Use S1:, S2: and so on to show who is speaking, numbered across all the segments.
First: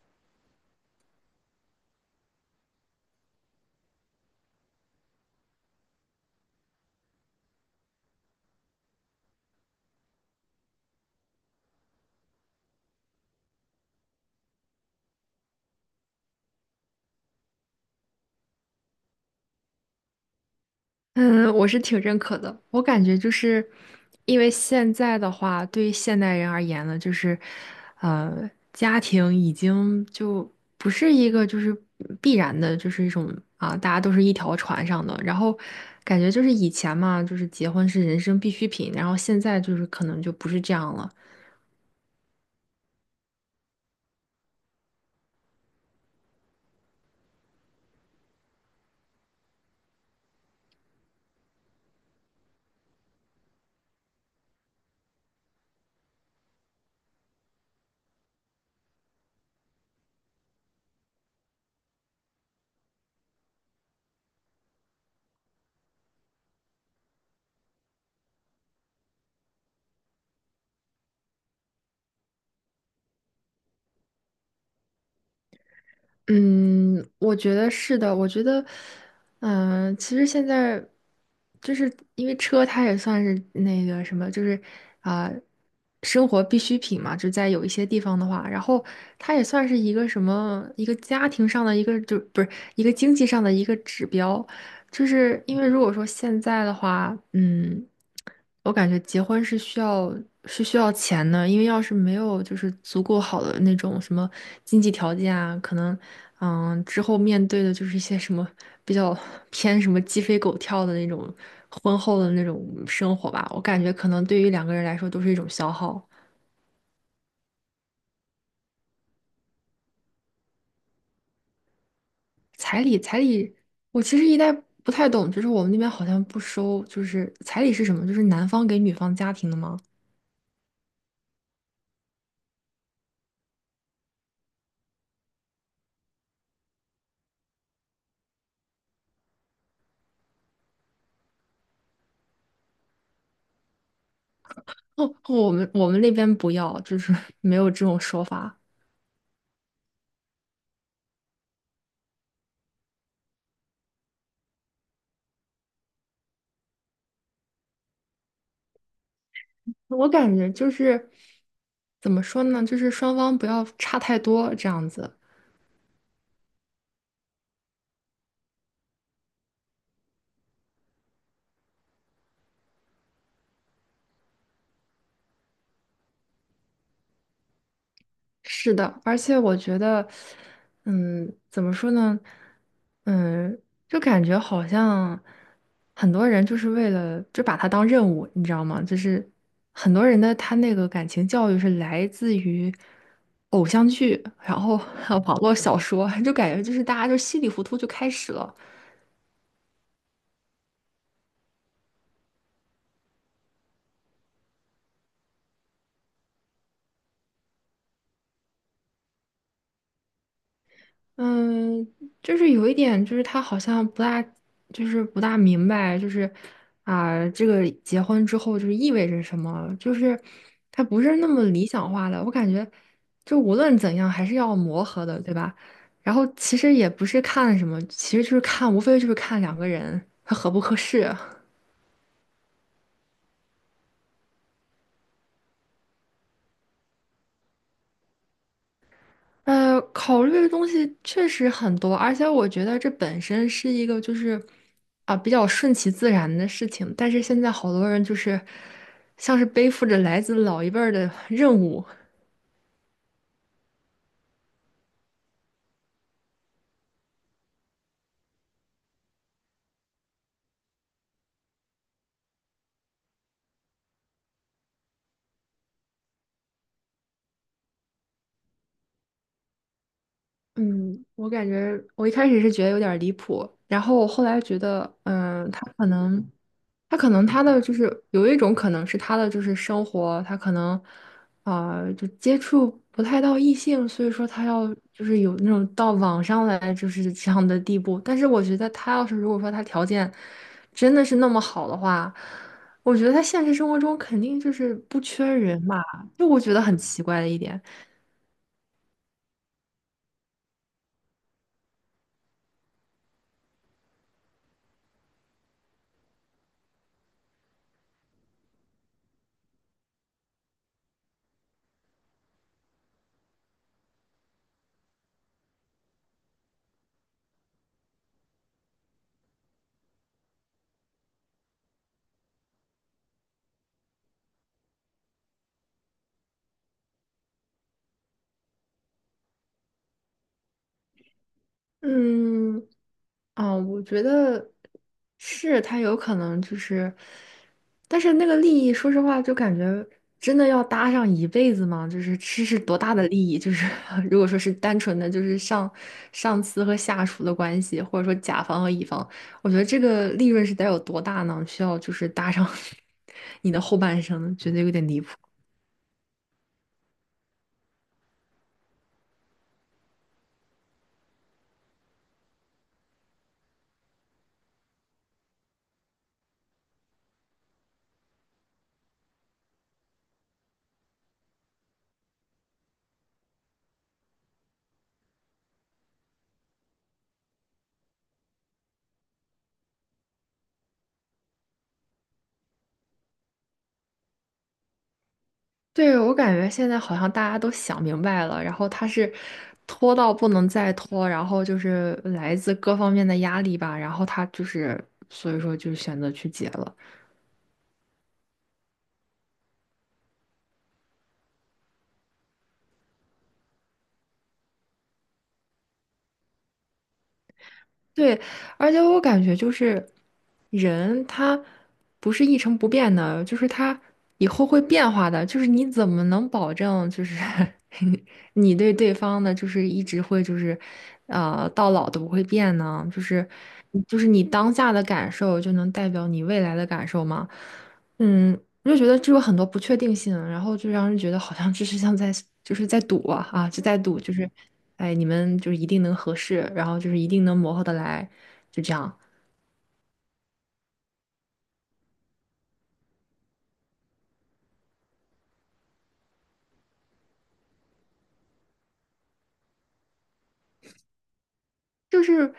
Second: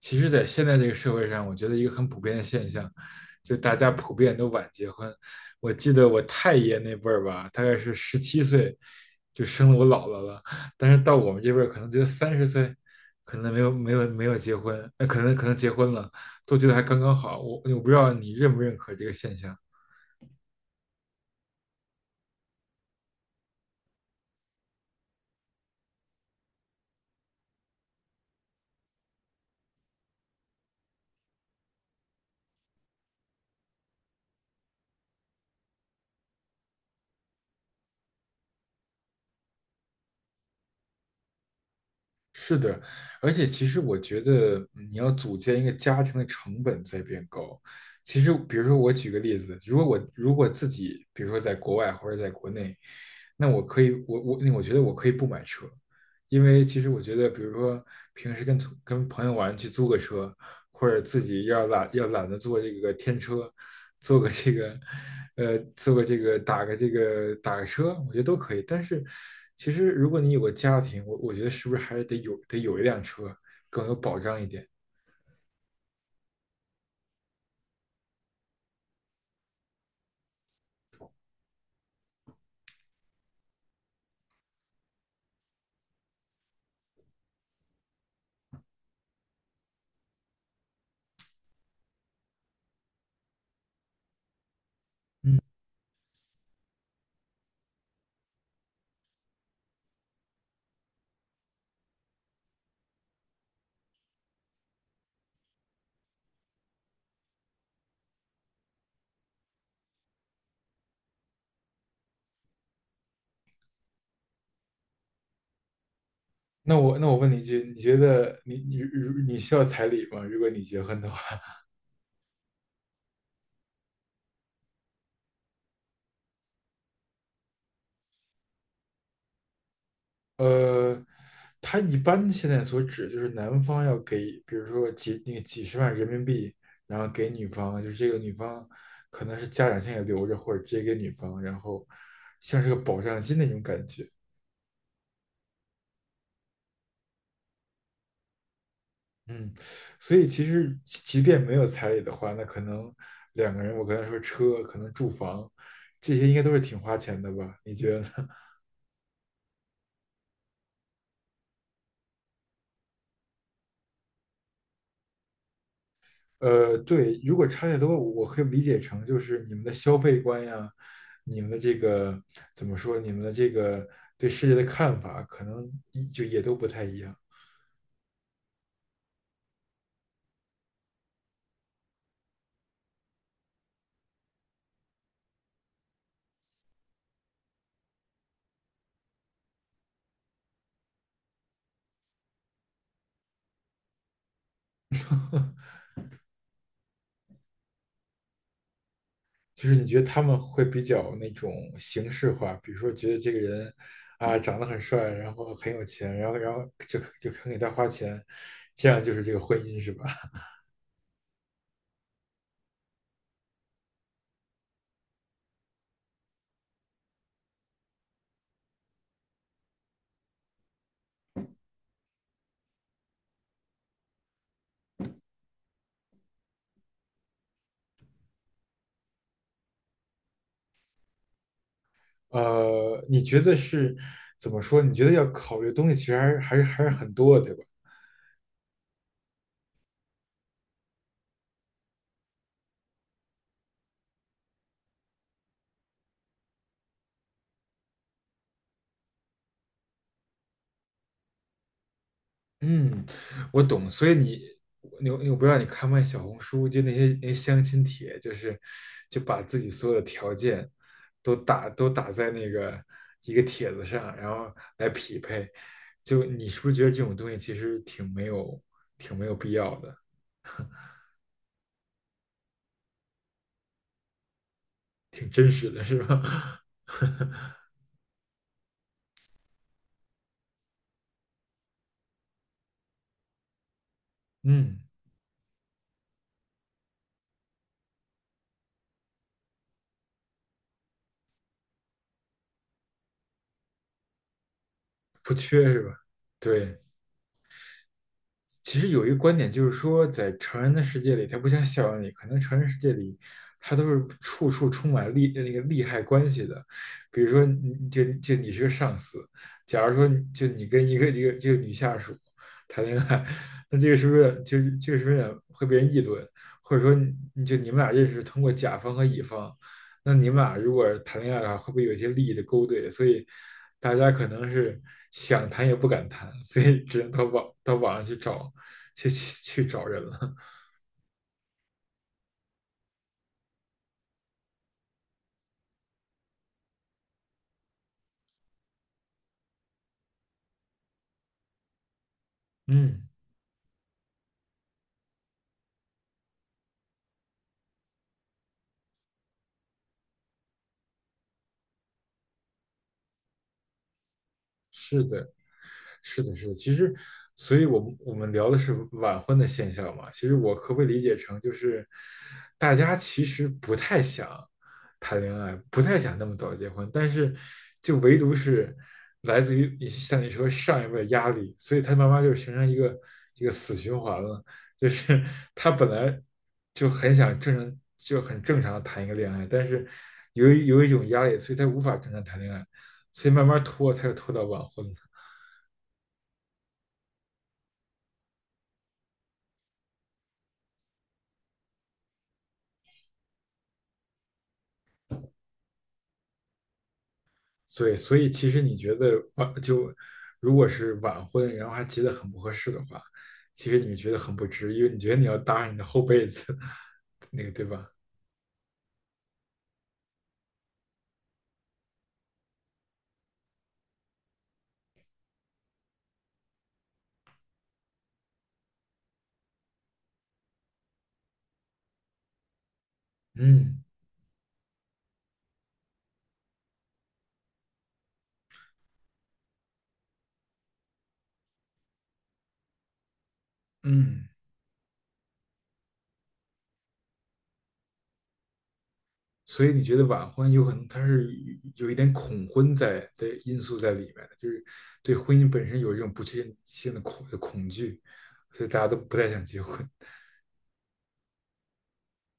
S1: 其实，在现在这个社会上，我觉得一个很普遍的现象，就大家普遍都晚结婚。我记得我太爷那辈儿吧，大概是17岁就生了我姥姥了，但是到我们这辈儿，可能觉得30岁可能没有结婚，那可能结婚了，都觉得还刚刚好。我不知道你认不认可这个现象。
S2: 嗯，我是挺认可的。我感觉就是，因为现在的话，对于现代人而言呢，就是，家庭已经就不是一个就是必然的，就是一种大家都是一条船上的。然后感觉就是以前嘛，就是结婚是人生必需品，然后现在就是可能就不是这样了。
S1: 是的，而且其实我觉得你要组建一个家庭的成本在变高。其实，比如说我举个例子，如果我如果自己，比如说在国外或者在国内，那我可以，我那我觉得我可以不买车，因为其实我觉得，比如说平时跟朋友玩去租个车，或者自己要懒得坐这个天车，坐个这个呃坐个这个打个这个打个车，我觉得都可以。但是其实如果你有个家庭，我觉得是不是还是得有一辆车更有保障一点？
S2: 嗯，我觉得是的。我觉得，嗯、其实现在就是因为车，它也算是那个什么，就是啊、生活必需品嘛。就在有一些地方的话，然后它也算是一个什么，一个家庭上的一个，就不是一个经济上的一个指标。就是因为如果说现在的话，嗯，我感觉结婚是需要钱的，因为要是没有就是足够好的那种什么经济条件啊，可能嗯之后面对的就是一些什么比较偏什么鸡飞狗跳的那种婚后的那种生活吧，我感觉可能对于两个人来说都是一种消耗。
S1: 那我问你一句，你觉得你需要彩礼吗？如果你结婚的话？
S2: 彩礼，彩礼，我其实一代不太懂，就是我们那边好像不收，就是彩礼是什么？就是男方给女方家庭的吗？
S1: 呃，他一般现在所指就是男方要给，比如说几那个几十万人民币，然后给女方，就是这个女方可能是家长现在留着，或者直接给女方，然后像是个保障金那种感觉。
S2: 哦，我们那边不要，就是 没有这种说法。
S1: 嗯，所以其实即便没有彩礼的话，那可能两个人，我刚才说车，可能住房，这些应该都是挺花钱的吧？你觉得呢？
S2: 我感觉就是怎么说呢，就是双方不要差太多这样子。
S1: 呃，对，如果差太多，我可以理解成就是你们的消费观呀，你们的这个怎么说，你们的这个对世界的看法，可能一就也都不太一样。
S2: 是的，而且我觉得，嗯，怎么说呢，嗯，就感觉好像很多人就是为了就把它当任务，你知道吗？就是很多人的他那个感情教育是来自于偶像剧，然后 还有网络小说，就感觉就是大家就稀里糊涂就开始了。
S1: 就是你觉得他们会比较那种形式化，比如说觉得这个人啊长得很帅，然后很有钱，然后就肯给他花钱，这样就是这个婚姻是吧？
S2: 嗯，就是有一点，就是他好像不大，就是不大明白，就是这个结婚之后就是意味着什么，就是他不是那么理想化的。我感觉，就无论怎样还是要磨合的，对吧？然后其实也不是看什么，其实就是看，无非就是看两个人他合不合适。
S1: 呃，你觉得是怎么说？你觉得要考虑的东西其实还是很多的，对吧？
S2: 呃，考虑的东西确实很多，而且我觉得这本身是一个就是啊比较顺其自然的事情。但是现在好多人就是像是背负着来自老一辈儿的任务，
S1: 嗯，我懂，所以你，我不知道你看没看小红书，就那些相亲帖，就是就把自己所有的条件都打在那个一个帖子上，然后来匹配。就你是不是觉得这种东西其实挺没有必要的，
S2: 嗯，我感觉我一开始是觉得有点儿离谱，然后我后来觉得，
S1: 挺真
S2: 嗯，他
S1: 实的，
S2: 可
S1: 是
S2: 能，
S1: 吧？
S2: 他 可能他的就是有一种可能是他的就是生活，他可能就接触不太到异性，所以说他要
S1: 嗯，
S2: 就是有那种到网上来就是这样的地步。但是我觉得他要是如果说他条件真的是那么好的话，我觉得他现实生活中肯定就是不缺
S1: 不
S2: 人
S1: 缺是
S2: 嘛。
S1: 吧？
S2: 就我觉得很
S1: 对。
S2: 奇怪的一点。
S1: 其实有一个观点就是说，在成人的世界里，它不像校园里，可能成人世界里，它都是处处充满利那个利害关系的。比如说你，就你是个上司，假如说就你跟一个这个女下属谈恋爱，那这个是不是就这个是不是有会被人议论？或者说你们俩认识通过甲方和乙方，那你们俩如果谈恋爱的话，会不会有一些利益的勾兑？所以大家可能是想谈也不敢谈，所以只能到网上去找去去去找人了。
S2: 嗯，啊，我觉得是他有可能就是，但是那个利益，说实话，就感觉真的要搭上一辈子吗？就是这是多大的
S1: 嗯，
S2: 利益？就是 如果说是单纯的就是上司和下属的关系，或者说甲方和乙方，我觉得这个利润是得有多大呢？需要就是搭上 你的后半生，觉得有点离
S1: 是
S2: 谱。
S1: 的。是的,其实，所以我们聊的是晚婚的现象嘛。其实我可不可以理解成，就是大家其实不太想谈恋爱，不太想那么早结婚，但是就唯独是来自于你像你说上一辈的压力，所以他慢慢就形成一个死循环了。就是他本来就很想正常，就很正常的谈一个恋爱，但是由于有一种压力，所以他无法正常谈恋爱，所以慢慢拖，他又拖到晚婚了。
S2: 对，我感觉现在好像大家都想明白了，然后他是拖到不能再拖，然后就是来自各方面的压力吧，然后他就是所以说就选择去结了。
S1: 对，所以其实你觉得如果是晚婚，然后还结得很不合适的话，其实你觉得很不值，因为你觉得你要搭上你的后辈子，那个对吧？
S2: 对，而且我感觉就是人他不是一成不变的，就是他以后会变化的。就是你怎么能保证就是 你对对方的，就是一直会就是呃到老都不会变呢？就是
S1: 嗯
S2: 你当下的感受就能代表你未来的感受吗？嗯，我就觉得这有很多不确定性，然后就让人觉得好像就是像在就是在赌啊啊，就在赌，就
S1: 嗯，
S2: 是，哎，你们就是一定能合适，然后就是一定能磨合得来，就这样，
S1: 所以你觉得晚婚有可能它是有一点恐婚在因素在里面的，就是对婚姻本身有一种不确定性的恐惧，所以大家都不太想结婚。
S2: 就是。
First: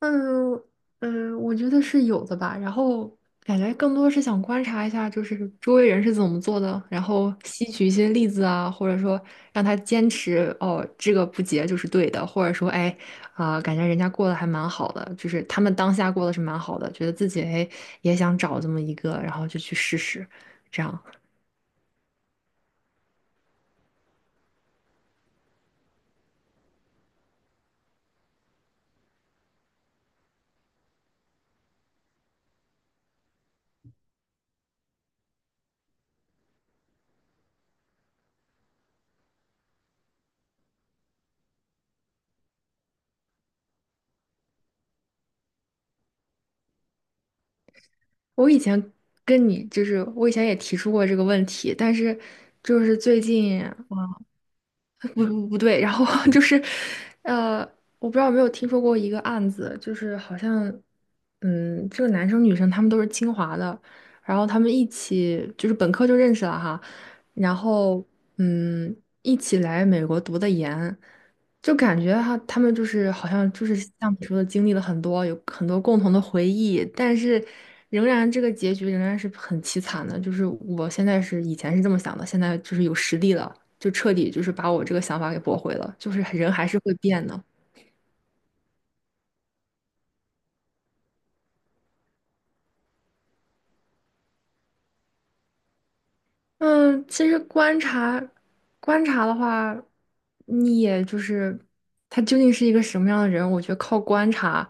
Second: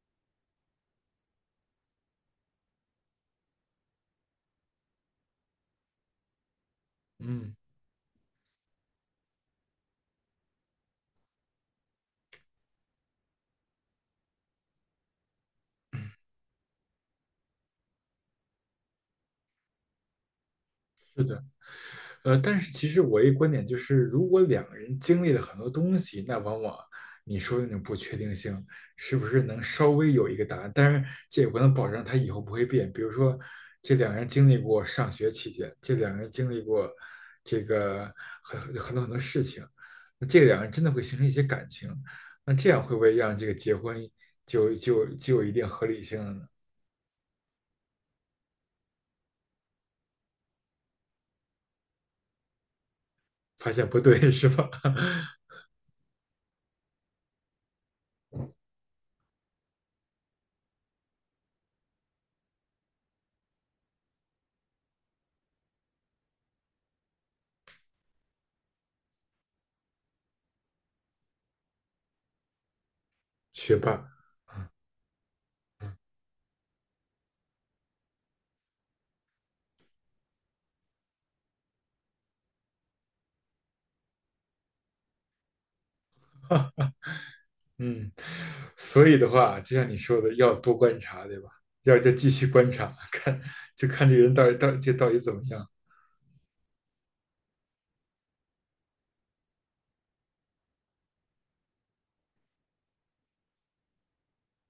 S2: 嗯嗯，呃我觉得是有的吧。然后感觉更多是想观察一下，就是周围人是怎么做的，然后
S1: 嗯，
S2: 吸取一些例子啊，或者说让他坚持哦，这个不结就是对的，或者说哎感觉人家过得还蛮好的，就是他们当下过得是蛮好的，觉得自己哎也想找这么一个，然后就去试试。这样，
S1: 是的。呃，但是其实我一观点就是，如果两个人经历了很多东西，那往往你说的那种不确定性，是不是能稍微有一个答案？当然，这也不能保证他以后不会变。比如说，这两个人经历过上学期间，这两个人经历过这个很多很多事情，那这两个人真的会形成一些感情，那这样会不会让这个结婚就有一定合理性了呢？
S2: 我以前跟你就是我以前也提出过这个问题，但是就是最近。
S1: 发现不对 是吧？
S2: 不对，然后 就是，呃，我不知道有没有听说过一个案子，就是好像，嗯，这个男生女生他们都是清华的，然后他们一起就是本科就认识了哈，然后嗯，一起来美国读的研，就感觉哈，他们就是好像 就
S1: 学
S2: 是
S1: 霸。
S2: 像你说的经历了很多，有很多共同的回忆，但是仍然这个结局仍然是很凄惨的，就是我现在是以前是这么想的，现在就是有实力了。就彻底就是把我这个想法给驳回了，就是人还是会变的。
S1: 嗯，所以的话，就像你说的，要多观察，对吧？要再继续观察，就看这个人到底怎么样，
S2: 嗯，其实观察的话，你也就是他究竟是一个什么样的人，我觉得靠观察，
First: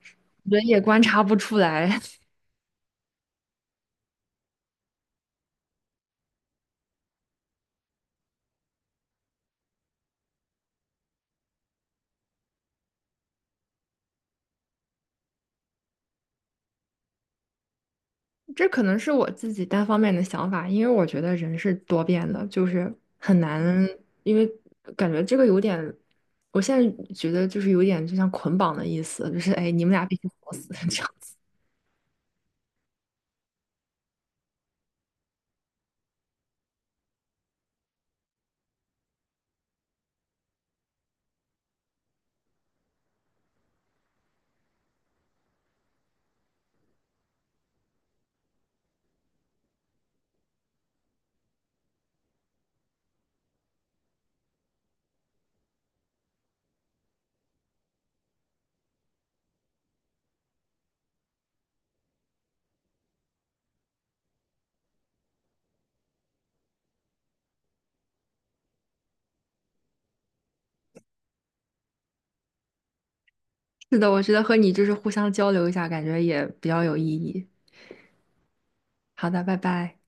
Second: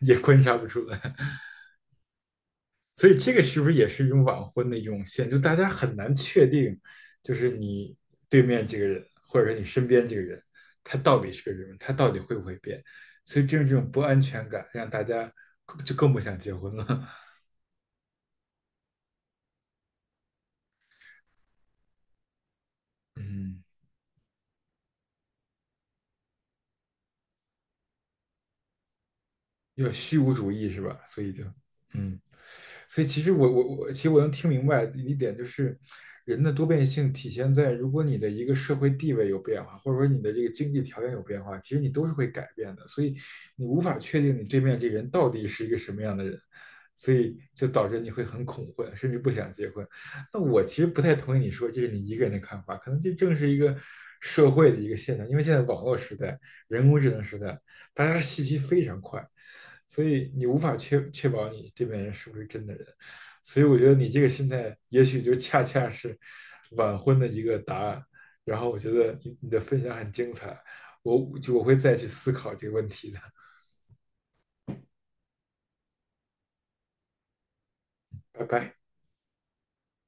S1: 也观察
S2: 人
S1: 不出
S2: 也
S1: 来。
S2: 观察不 出来。
S1: 所以这个是不是也是一种晚婚的一种现象？就大家很难确定，就是你对面这个人，或者说你身边这个人，他到底是个什么？他到底会不会变？所以正是这种不安全感，让大家更不想结婚了。
S2: 这可能是我自己单方面的想法，因为我觉得人是多变的，就是 很
S1: 嗯。
S2: 难，因为感觉这个有点，我现在觉得就是有点就像捆绑的意思，就是哎，你
S1: 有
S2: 们俩必
S1: 虚
S2: 须
S1: 无主
S2: 活死
S1: 义是
S2: 这
S1: 吧？
S2: 样
S1: 所以
S2: 子。
S1: 就，嗯，所以其实我，其实我能听明白一点，就是人的多变性体现在，如果你的一个社会地位有变化，或者说你的这个经济条件有变化，其实你都是会改变的，所以你无法确定你对面这个人到底是一个什么样的人，所以就导致你会很恐婚，甚至不想结婚。那我其实不太同意你说这是你一个人的看法，可能这正是一个社会的一个现象，因为现在网络时代、人工智能时代，大家信息非常快。所以你无法确保你这边人是不是真的人，所以我觉得你这个心态也许就恰恰是晚婚的一个答案。然后我觉得你的分享很精彩，我会再去思考这个问题的。
S2: 是的，我觉得和你就是互相交流一下，感觉也比较有意义。
S1: 拜拜。
S2: 好的，拜拜。